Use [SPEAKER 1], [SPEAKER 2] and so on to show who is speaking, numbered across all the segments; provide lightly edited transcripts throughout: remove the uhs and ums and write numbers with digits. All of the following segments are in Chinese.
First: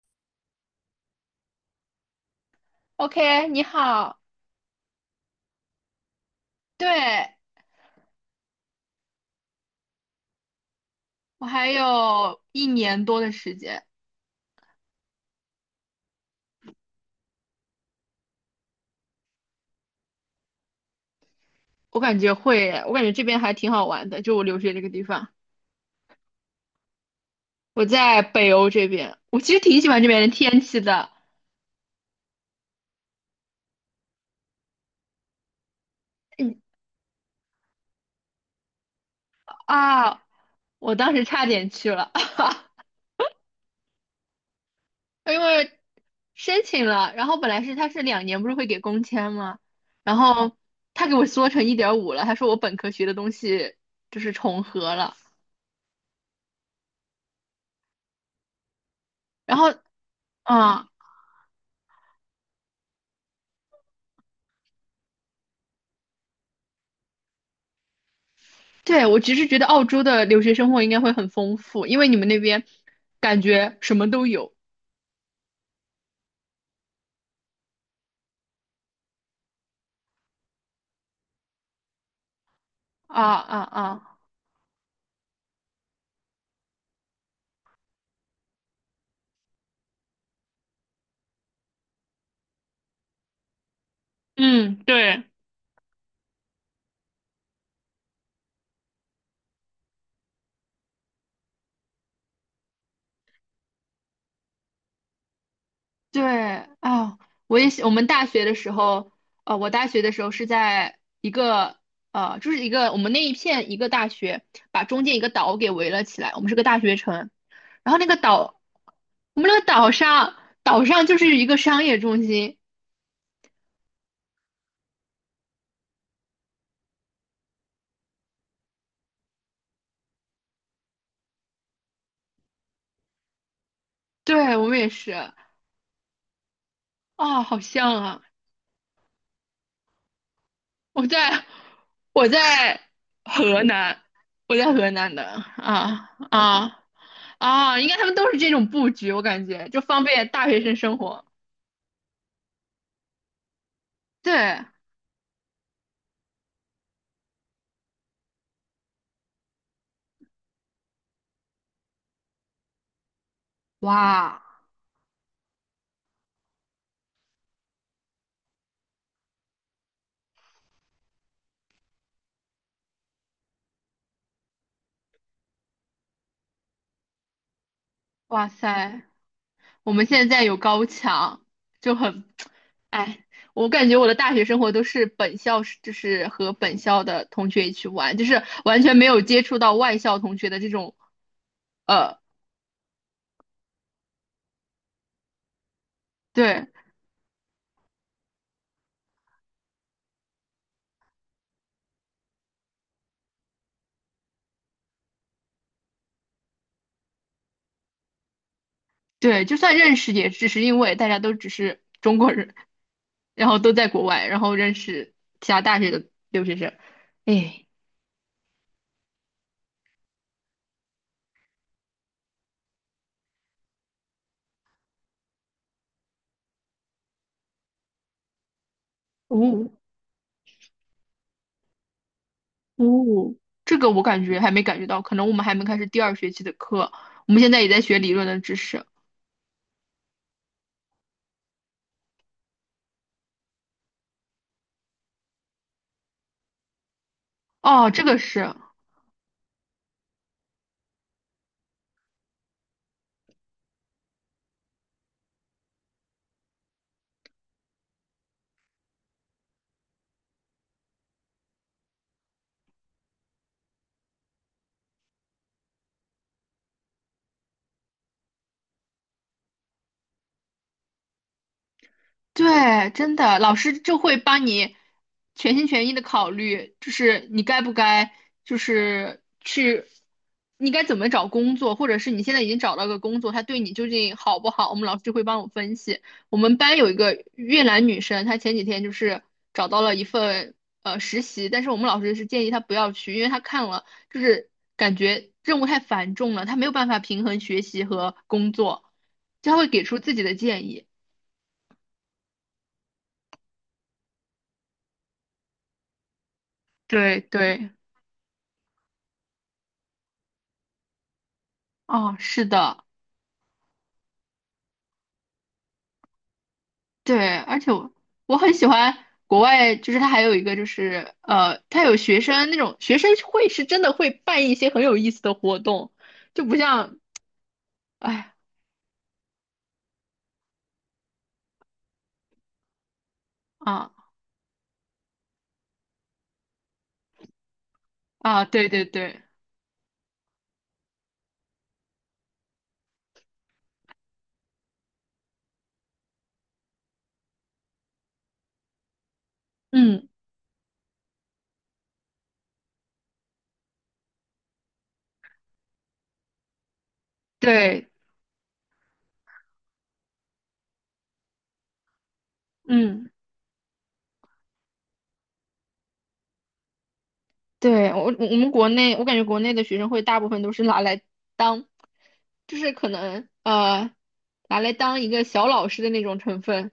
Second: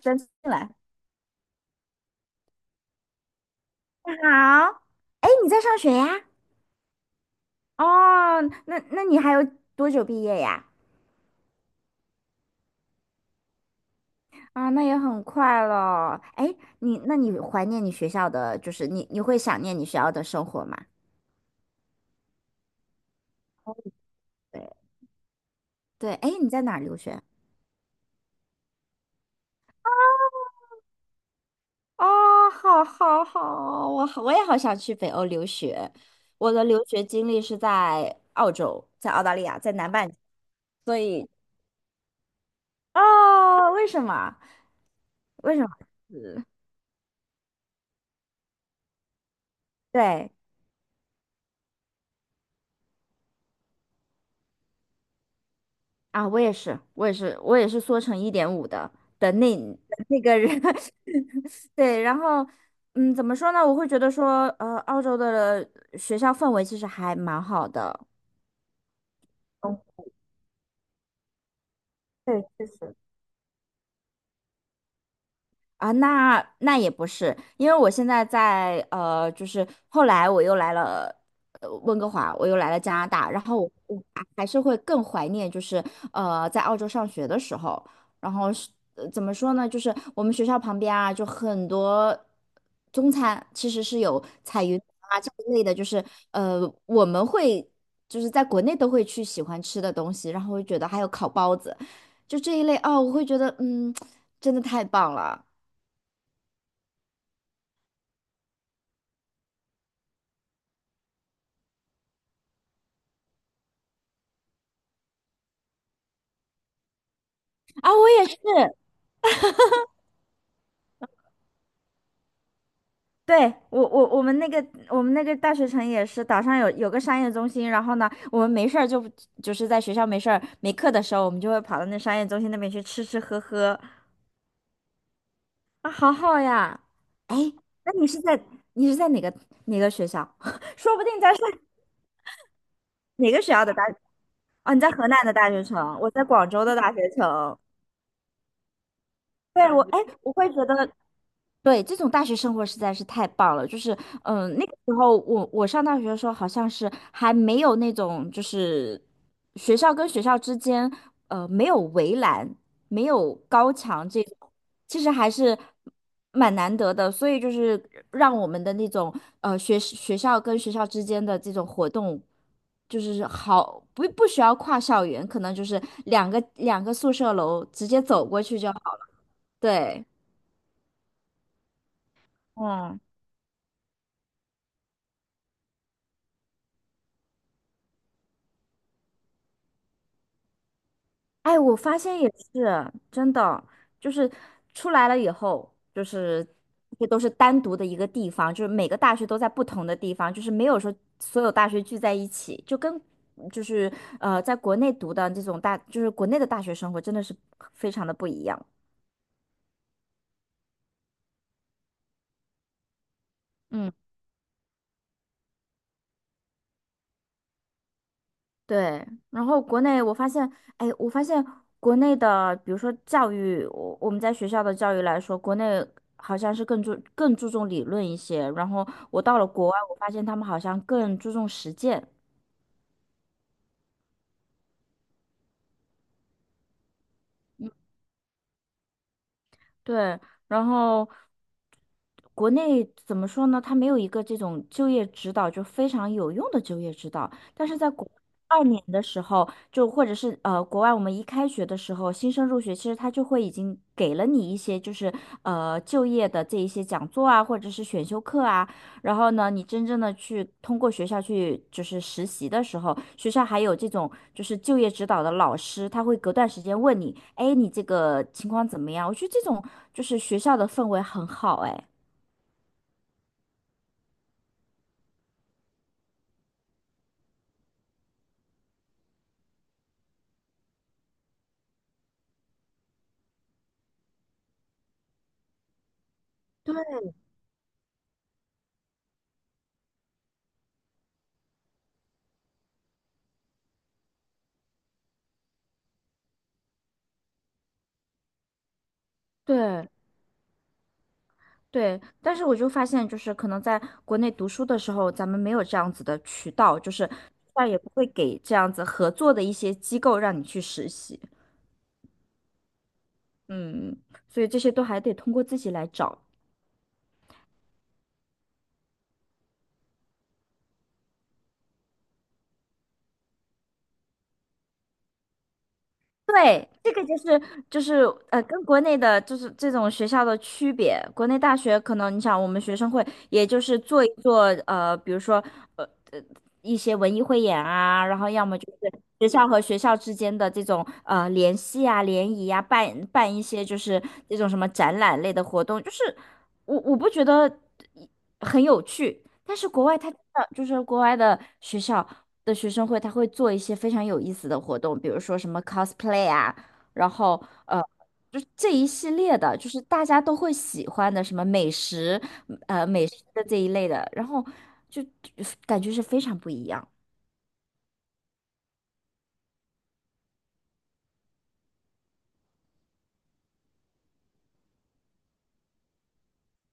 [SPEAKER 1] 真进来。
[SPEAKER 2] OK，你
[SPEAKER 1] 你
[SPEAKER 2] 好。
[SPEAKER 1] 好，哎，你在上学呀？
[SPEAKER 2] 对，
[SPEAKER 1] 哦，那你还有多久毕业呀？
[SPEAKER 2] 我还有一年多的时间。
[SPEAKER 1] 啊，那也很快了。哎，你怀念你学校的，就是你会想念你学校的生活吗？
[SPEAKER 2] 我感觉会，我感觉这边还挺好玩的，就我留
[SPEAKER 1] 对
[SPEAKER 2] 学这个地方。
[SPEAKER 1] 对，哎，你在哪儿留学？
[SPEAKER 2] 我在北欧这边，我其实挺喜欢这边的天气的。
[SPEAKER 1] 哦，好，好，好，我好，我也好想去北欧留学。我
[SPEAKER 2] 嗯。
[SPEAKER 1] 的留学经历是在澳洲，在澳大利亚，在南半球
[SPEAKER 2] 啊，我
[SPEAKER 1] 所
[SPEAKER 2] 当时
[SPEAKER 1] 以，
[SPEAKER 2] 差点去了。
[SPEAKER 1] 哦，为什么？
[SPEAKER 2] 因
[SPEAKER 1] 为什么？
[SPEAKER 2] 为
[SPEAKER 1] 嗯
[SPEAKER 2] 申请了，然后本来是他是两年不是会给工签吗？然
[SPEAKER 1] 对，
[SPEAKER 2] 后他给我缩成一点五了，他说我本科学的东西就是重合了，
[SPEAKER 1] 啊，我也是，我也是，我也是缩成一点五的的
[SPEAKER 2] 然
[SPEAKER 1] 那
[SPEAKER 2] 后。
[SPEAKER 1] 的那个人，
[SPEAKER 2] 嗯，
[SPEAKER 1] 对，然后，嗯，怎么说呢？我会觉得说，澳洲的学校氛围其实还蛮好的。
[SPEAKER 2] 对。我其实觉得
[SPEAKER 1] 嗯，
[SPEAKER 2] 澳洲的留学生活应该会很丰富，因为你们那
[SPEAKER 1] 对，
[SPEAKER 2] 边
[SPEAKER 1] 确实。
[SPEAKER 2] 感觉什么都有。
[SPEAKER 1] 啊，那那也不是，因为我现在在就是后来我又来了温哥华，我又来了加拿
[SPEAKER 2] 啊
[SPEAKER 1] 大，然
[SPEAKER 2] 啊
[SPEAKER 1] 后我
[SPEAKER 2] 啊！
[SPEAKER 1] 还还是会更怀念，就是在澳洲上学的时候，然后是怎么说呢，就是我们学校旁边啊，就很多中餐其实是有彩
[SPEAKER 2] 嗯，
[SPEAKER 1] 云啊
[SPEAKER 2] 对。
[SPEAKER 1] 这一类的，就是呃我们会就是在国内都会去喜欢吃的东西，然后会觉得还有烤包子，就这一类哦，我会觉得嗯，真的太棒了。
[SPEAKER 2] 对啊，我也喜我们大学的时候，我大学的时候是在一个就是一个我们那一片一个大学，把中间一个岛给围了起来，我们是个大学城。
[SPEAKER 1] 啊，
[SPEAKER 2] 然后那
[SPEAKER 1] 我
[SPEAKER 2] 个
[SPEAKER 1] 也是，
[SPEAKER 2] 岛，我们那个岛上岛上就是一个商业中心。
[SPEAKER 1] 对，我我我们那个我们那个大学城也是，岛上有个商业中心，然后呢，我们没事儿就就是在学校没事儿没课的时候，我们就会跑到那商业中心那边去吃吃喝喝，
[SPEAKER 2] 对，我们也是。
[SPEAKER 1] 啊，好好呀。哎，
[SPEAKER 2] 啊，好
[SPEAKER 1] 那
[SPEAKER 2] 像
[SPEAKER 1] 你是
[SPEAKER 2] 啊。
[SPEAKER 1] 在你是在哪个学校？说不
[SPEAKER 2] 我
[SPEAKER 1] 定在是
[SPEAKER 2] 在我在
[SPEAKER 1] 哪个学
[SPEAKER 2] 河
[SPEAKER 1] 校的大？
[SPEAKER 2] 南，我在
[SPEAKER 1] 哦，你在
[SPEAKER 2] 河
[SPEAKER 1] 河
[SPEAKER 2] 南
[SPEAKER 1] 南
[SPEAKER 2] 的。
[SPEAKER 1] 的大学城，我
[SPEAKER 2] 啊
[SPEAKER 1] 在广州的
[SPEAKER 2] 啊
[SPEAKER 1] 大学城。
[SPEAKER 2] 啊！应该他们都是这种布局，我感觉
[SPEAKER 1] 对，
[SPEAKER 2] 就
[SPEAKER 1] 我，哎，
[SPEAKER 2] 方便
[SPEAKER 1] 我
[SPEAKER 2] 大
[SPEAKER 1] 会
[SPEAKER 2] 学
[SPEAKER 1] 觉
[SPEAKER 2] 生
[SPEAKER 1] 得
[SPEAKER 2] 生活。
[SPEAKER 1] 对，这种大学生活实在是太棒了。就是，嗯、
[SPEAKER 2] 对。
[SPEAKER 1] 那个时候我上大学的时候，好像是还没有那种，就是学校跟学校之间，没有围栏，没有高墙这种，
[SPEAKER 2] 哇
[SPEAKER 1] 其实还是蛮难得的。所以就是让我们的那种，学校跟学校之间的这种活动，就是好不不需要跨校园，可能就是两个宿舍楼直接走过
[SPEAKER 2] 哇
[SPEAKER 1] 去就好了。
[SPEAKER 2] 塞，我
[SPEAKER 1] 对，
[SPEAKER 2] 们现在有高墙，就很。
[SPEAKER 1] 嗯。
[SPEAKER 2] 哎，我感觉我的大学生活都是本校是，就是和本校的同学一起玩，就是完全没有接触到外校同学的这种。
[SPEAKER 1] 哎，我发
[SPEAKER 2] 呃，
[SPEAKER 1] 现也是真的，就是出来了以后，就是
[SPEAKER 2] 对。
[SPEAKER 1] 这都是单独的一个地方，就是每个大学都在不同的地方，就是没有说所有大学聚在一起，就跟就是在国内读的这种大，就是国内的大学生活真的是非常的不一样。
[SPEAKER 2] 对，就算认识，也只是因为大家都只是中国人，然后都在
[SPEAKER 1] 嗯。
[SPEAKER 2] 国外，然后认识其他大学的留学生。哎。
[SPEAKER 1] 对，然后国内我发现，哎，我发现国内的，比如说教育，我们在学校的教育来说，国内好像是更注重理论一些，然后我到了国
[SPEAKER 2] 哦
[SPEAKER 1] 外，我发现他们好像更注重实践。
[SPEAKER 2] 哦，这个我感觉还没感觉到，可能我们还没开始第二学期的课，我们现在也在学理论的知识。
[SPEAKER 1] 对，然后国内怎么说呢？它没有一个这种就业指导，就非常有用的就业指导。但是在
[SPEAKER 2] 哦，这
[SPEAKER 1] 国
[SPEAKER 2] 个是。
[SPEAKER 1] 二年的时候，就或者是国外，我们一开学的时候，新生入学，其实他就会已经给了你一些就是就业的这一些讲座啊，或者是选修课啊。然后呢，你真正的去通过学校去就是实习的时候，学校还有这种就是就业指导的老师，他会隔段时间问你，哎，你这个情况怎么样？我觉得这种就是学校的氛围很好，哎。
[SPEAKER 2] 对，真的，老师就会帮你全心全意的考虑，就是你该不该，就是去，你该怎么找工作，或者是你现在已经找到个工作，他对你究竟好不好，我们老师就会帮我分析。我们班有一个越南女生，她前几天就是找到了一份实习，但是我们老师是建议她不要去，因为她看了就是感觉任务太繁重了，她没有办法平衡学习和工作，她会给
[SPEAKER 1] 对
[SPEAKER 2] 出自己的建议。
[SPEAKER 1] 对，但是我就发现，就是可能在国内读书的时候，咱们没有这样子的渠道，就是
[SPEAKER 2] 对
[SPEAKER 1] 学
[SPEAKER 2] 对。
[SPEAKER 1] 也不会给这样子合作的一些机构让你去实习，
[SPEAKER 2] 哦，是的。
[SPEAKER 1] 嗯，所以这些都还得通过自己来找。
[SPEAKER 2] 对，而且我我很喜欢国外，就是它还有一个就是它有学生会是真的会办一些很有意思的活动，就不
[SPEAKER 1] 对，这
[SPEAKER 2] 像。
[SPEAKER 1] 个就是就是
[SPEAKER 2] 哎。
[SPEAKER 1] 跟国内的就是这种学校的区别。国内大学可能你想，我们学生会也就是
[SPEAKER 2] 啊
[SPEAKER 1] 做一做比如说呃呃一些文艺汇演啊，然后
[SPEAKER 2] 啊，
[SPEAKER 1] 要么就
[SPEAKER 2] 对对
[SPEAKER 1] 是
[SPEAKER 2] 对。
[SPEAKER 1] 学校和学校之间的这种联系啊、联谊啊，办办一些就是那种什么展览类的活动，就是。我我不觉得很有趣，但是国外
[SPEAKER 2] 嗯，
[SPEAKER 1] 他真的就是国外的学校的学生会，他会做一些非常有意思的活动，比如说什么 cosplay 啊，然后呃，
[SPEAKER 2] 对。
[SPEAKER 1] 就是这一系列的，就是大家都会喜欢的什么美食，美
[SPEAKER 2] 嗯，
[SPEAKER 1] 食的这一类的，然后就就感觉是非常不一样。
[SPEAKER 2] 对，我们国内，我感觉国内的学生会大部分都是拿来当，就是可能拿来当一个小老师的那种成分，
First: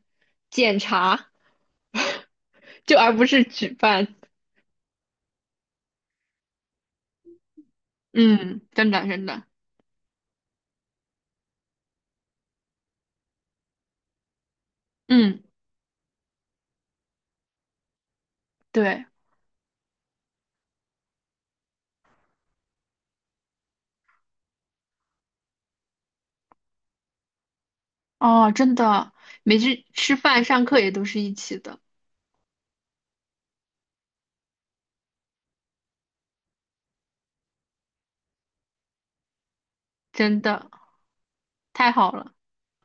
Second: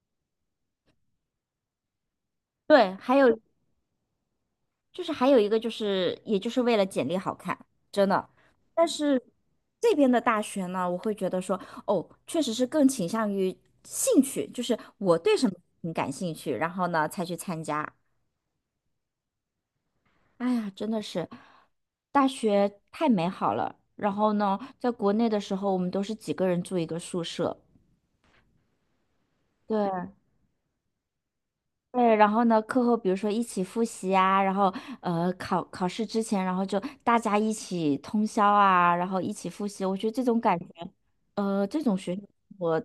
[SPEAKER 2] 检查。
[SPEAKER 1] 对，
[SPEAKER 2] 就而
[SPEAKER 1] 还
[SPEAKER 2] 不
[SPEAKER 1] 有。
[SPEAKER 2] 是举办。
[SPEAKER 1] 就是还有一个就是，也就是为了简历好看，真的。
[SPEAKER 2] 嗯，
[SPEAKER 1] 但
[SPEAKER 2] 真的
[SPEAKER 1] 是
[SPEAKER 2] 真的。
[SPEAKER 1] 这边的大学呢，我会觉得说，哦，确实是更倾向于兴趣，就是我对
[SPEAKER 2] 嗯，
[SPEAKER 1] 什么很感兴趣，然后呢才去参加。
[SPEAKER 2] 对。
[SPEAKER 1] 哎呀，真的是大学太美好了。然后呢，在国内的时候，我们都是几个人住一个宿舍，
[SPEAKER 2] 哦，真的。每次
[SPEAKER 1] 对。
[SPEAKER 2] 吃饭、上课也都是一起的。
[SPEAKER 1] 对，然后呢，课后比如说一起复习啊，然后考考试之前，然后就大家一起通宵啊，然后一起复习，我觉得这
[SPEAKER 2] 真
[SPEAKER 1] 种感觉，
[SPEAKER 2] 的
[SPEAKER 1] 这
[SPEAKER 2] 太
[SPEAKER 1] 种
[SPEAKER 2] 好
[SPEAKER 1] 学校
[SPEAKER 2] 了。
[SPEAKER 1] 我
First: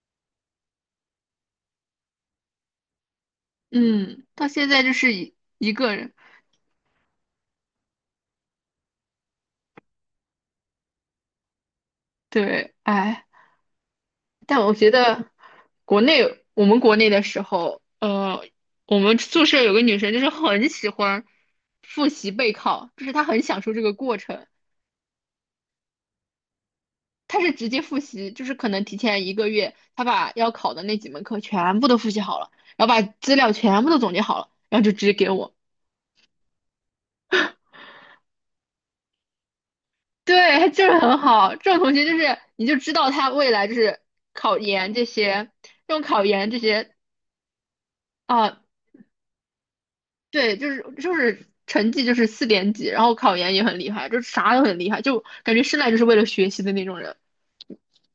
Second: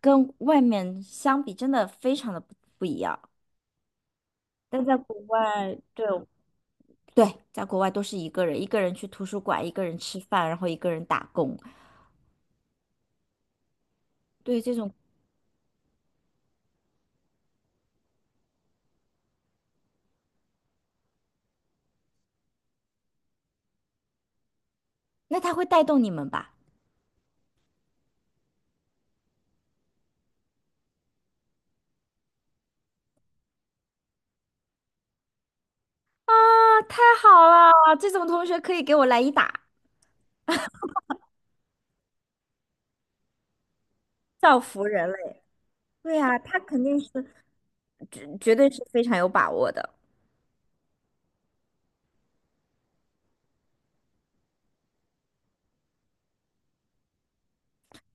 [SPEAKER 1] 跟外面相比，真的非常的不不一样。
[SPEAKER 2] 嗯，到现在
[SPEAKER 1] 但
[SPEAKER 2] 就
[SPEAKER 1] 在
[SPEAKER 2] 是
[SPEAKER 1] 国
[SPEAKER 2] 一
[SPEAKER 1] 外，
[SPEAKER 2] 个
[SPEAKER 1] 对
[SPEAKER 2] 人。
[SPEAKER 1] 对，在国外都是一个人，一个人去图书馆，一个人吃饭，然后一个人打工，
[SPEAKER 2] 对。哎，但
[SPEAKER 1] 对
[SPEAKER 2] 我
[SPEAKER 1] 这
[SPEAKER 2] 觉
[SPEAKER 1] 种，
[SPEAKER 2] 得我们国内的时候，我们宿舍有个女生就是很喜欢复习备考，就是她很享受这个过程。
[SPEAKER 1] 那他会带动你们吧？
[SPEAKER 2] 他是直接复习，就是可能提前一个月，他把要考的那几门课全部都复习好了，然后把资料全部都总结好了，然后就直接给我。
[SPEAKER 1] 啊，太好了！这种同学可以给我来一打，
[SPEAKER 2] 对，他就是很好，这种同学就是你就知道他未来就是考
[SPEAKER 1] 造福
[SPEAKER 2] 研这
[SPEAKER 1] 人类。
[SPEAKER 2] 些，这种
[SPEAKER 1] 对
[SPEAKER 2] 考
[SPEAKER 1] 呀，
[SPEAKER 2] 研这
[SPEAKER 1] 他肯
[SPEAKER 2] 些。
[SPEAKER 1] 定是。绝绝
[SPEAKER 2] 啊，
[SPEAKER 1] 对是非常有把握的。
[SPEAKER 2] 对，就是成绩就是四点几，然后考研也很厉害，就是啥都很厉害，就感觉生来就是为了学习的那种人。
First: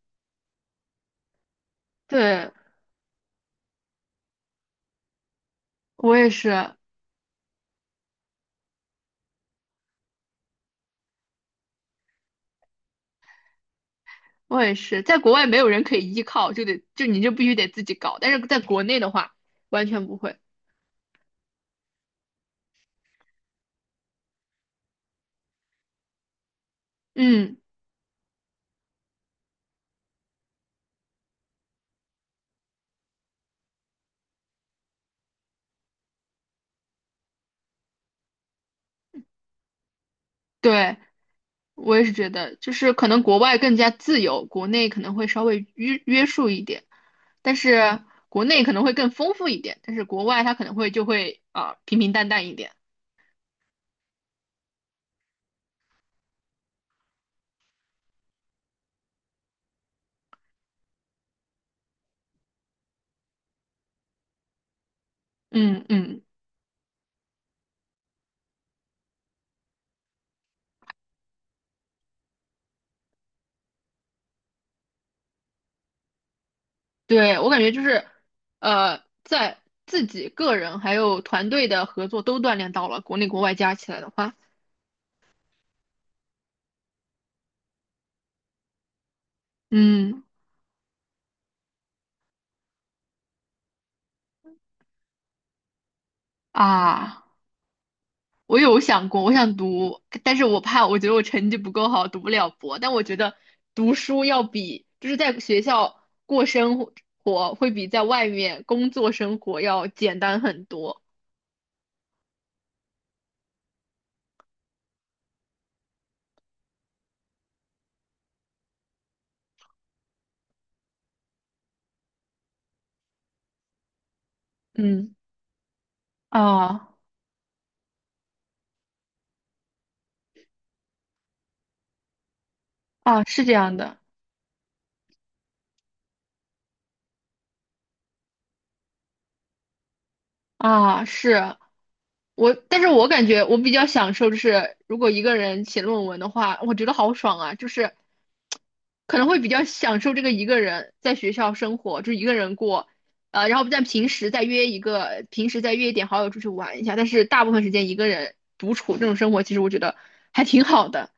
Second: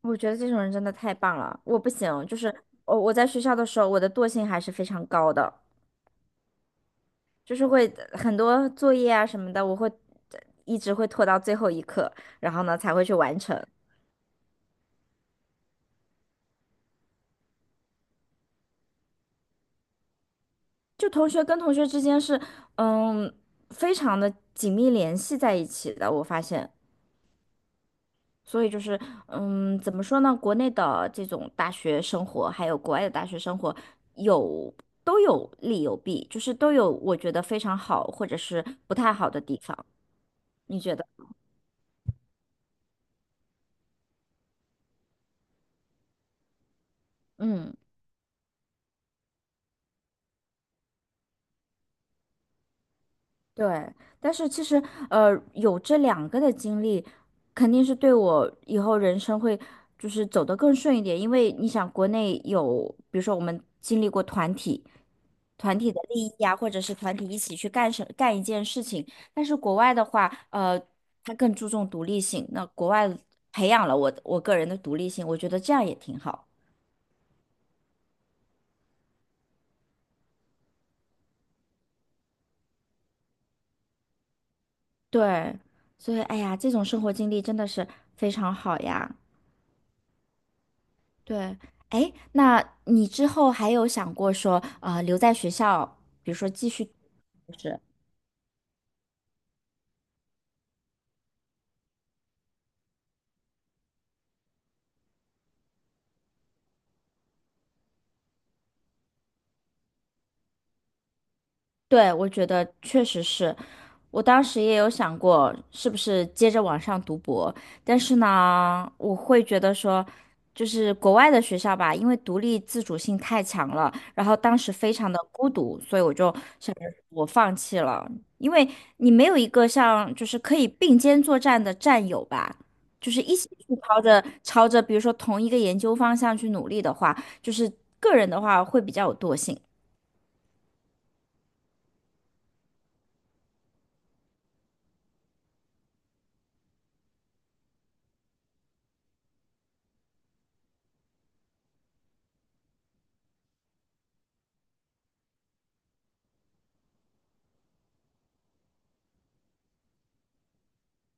[SPEAKER 1] 我觉得这种人真的太棒了，我不行，就
[SPEAKER 2] 对，
[SPEAKER 1] 是我在学校的时候，我的惰性还是非常高的，
[SPEAKER 2] 我也是，
[SPEAKER 1] 就是会很多作业啊什么的，我会一直会拖到最后一刻，然后呢才会去完成。
[SPEAKER 2] 我也是，在国外没有人可以依靠，就得就你就必须得自己搞。但是在国内的话，完全不会。
[SPEAKER 1] 就同学跟同学之间是，嗯，非常的紧密联系在一起的，我发现。
[SPEAKER 2] 嗯，
[SPEAKER 1] 所以就是，嗯，怎么说呢？国内的这种大学生活，还有国外的大学生活，有都有利有弊，就是都有我觉得非常好，或者是不太好的地方。你觉
[SPEAKER 2] 对，
[SPEAKER 1] 得？
[SPEAKER 2] 我也是觉得，就是可能国外更加自由，国内可能会稍微约束一点，但
[SPEAKER 1] 嗯，
[SPEAKER 2] 是国内可能会更丰富一点，但是国外它可能会就会啊、平平淡淡一点。
[SPEAKER 1] 对。但是其实，有这两个的经历，肯定是对我以后人生会就是走得更顺一点，因为你想，国内有，比如说我们经历过团体。团
[SPEAKER 2] 嗯
[SPEAKER 1] 体的
[SPEAKER 2] 嗯。
[SPEAKER 1] 利益啊，或者是团体一起去干什干一件事情。但是国外的话，他更注重独立性。那国外培养了我个人的独立性，我觉得这样也挺好。
[SPEAKER 2] 对，我感觉就是，在自己个人还有团队的合作都锻炼到了，国内国外加起来的话。
[SPEAKER 1] 对，所以哎呀，这种生活经历真的是非常好呀。
[SPEAKER 2] 嗯。
[SPEAKER 1] 对，哎，那你之后还有想过说，留在学校，比如说继续，
[SPEAKER 2] 啊。
[SPEAKER 1] 就是，
[SPEAKER 2] 我有想过，我想读，但是我怕，我觉得我成绩不够好，读不了博。但我觉得读书要比就是在学校过生活，会比在外面工作生活要简单很多。
[SPEAKER 1] 对，我觉得确实是，我当时也有想过，是不是接着往上读博，但是呢，我会觉得说，就是国外的学校吧，因为独立自主性太强了，然后当时非常
[SPEAKER 2] 嗯。
[SPEAKER 1] 的孤独，所以我就想着
[SPEAKER 2] 啊
[SPEAKER 1] 我放弃了，因为你没有一个像就是可以并肩作战的战友吧，就是
[SPEAKER 2] 啊，
[SPEAKER 1] 一
[SPEAKER 2] 是
[SPEAKER 1] 起
[SPEAKER 2] 这
[SPEAKER 1] 去
[SPEAKER 2] 样的。
[SPEAKER 1] 朝着比如说同一个研究方向去努力的话，就是个人的话会比较有惰性。
[SPEAKER 2] 啊，但是我感觉我比较享受，就是如果一个人写论文的话，我觉得好爽啊，就是可能会比较享受这个一个人在学校生活，就一个人过，然后在平时再约一个，平时再约一点好友出去玩一下，但是大部分时间一个人独处这种生活，其实我觉得还挺好的。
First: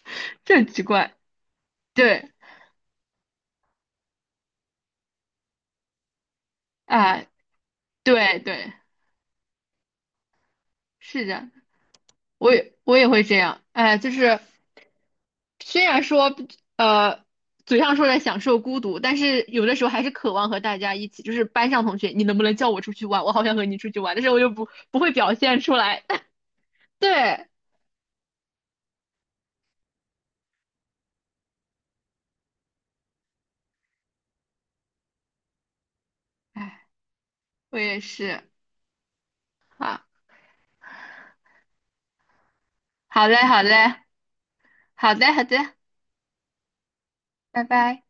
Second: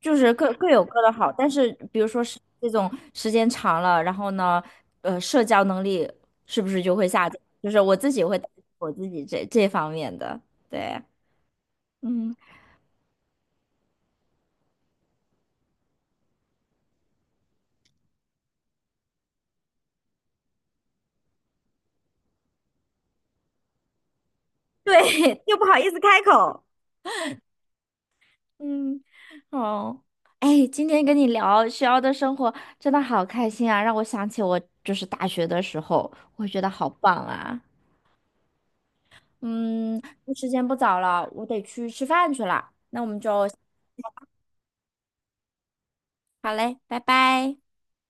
[SPEAKER 1] 就是各
[SPEAKER 2] 这很
[SPEAKER 1] 各
[SPEAKER 2] 奇
[SPEAKER 1] 有各的
[SPEAKER 2] 怪。
[SPEAKER 1] 好，但是比如说
[SPEAKER 2] 对。
[SPEAKER 1] 是这种时间长了，然后呢，社交能力是不是就会
[SPEAKER 2] 啊、
[SPEAKER 1] 下降？就是我自己
[SPEAKER 2] 对
[SPEAKER 1] 会担心
[SPEAKER 2] 对，
[SPEAKER 1] 我自己这这方面的，对，
[SPEAKER 2] 是的。
[SPEAKER 1] 嗯，
[SPEAKER 2] 我也会这样。哎，就是虽然说呃嘴上说着享受孤独，但是有的时候还是渴望和大家一起，就是班上同学，你能不能叫我出去玩？我好想和你出去玩，但是我又不会表
[SPEAKER 1] 对，又
[SPEAKER 2] 现
[SPEAKER 1] 不
[SPEAKER 2] 出
[SPEAKER 1] 好意思
[SPEAKER 2] 来。
[SPEAKER 1] 开口，
[SPEAKER 2] 对。
[SPEAKER 1] 嗯，哦，哎，今天跟你聊学校的生活真的好开心啊，让我想起我就是大学的时候，我觉得
[SPEAKER 2] 哎，
[SPEAKER 1] 好棒啊，
[SPEAKER 2] 我也是。
[SPEAKER 1] 嗯，
[SPEAKER 2] 好，
[SPEAKER 1] 时间不早了，我得去吃饭去了，那我们
[SPEAKER 2] 好嘞，
[SPEAKER 1] 就
[SPEAKER 2] 好嘞，好的，好的，
[SPEAKER 1] 好嘞，拜拜。
[SPEAKER 2] 拜拜。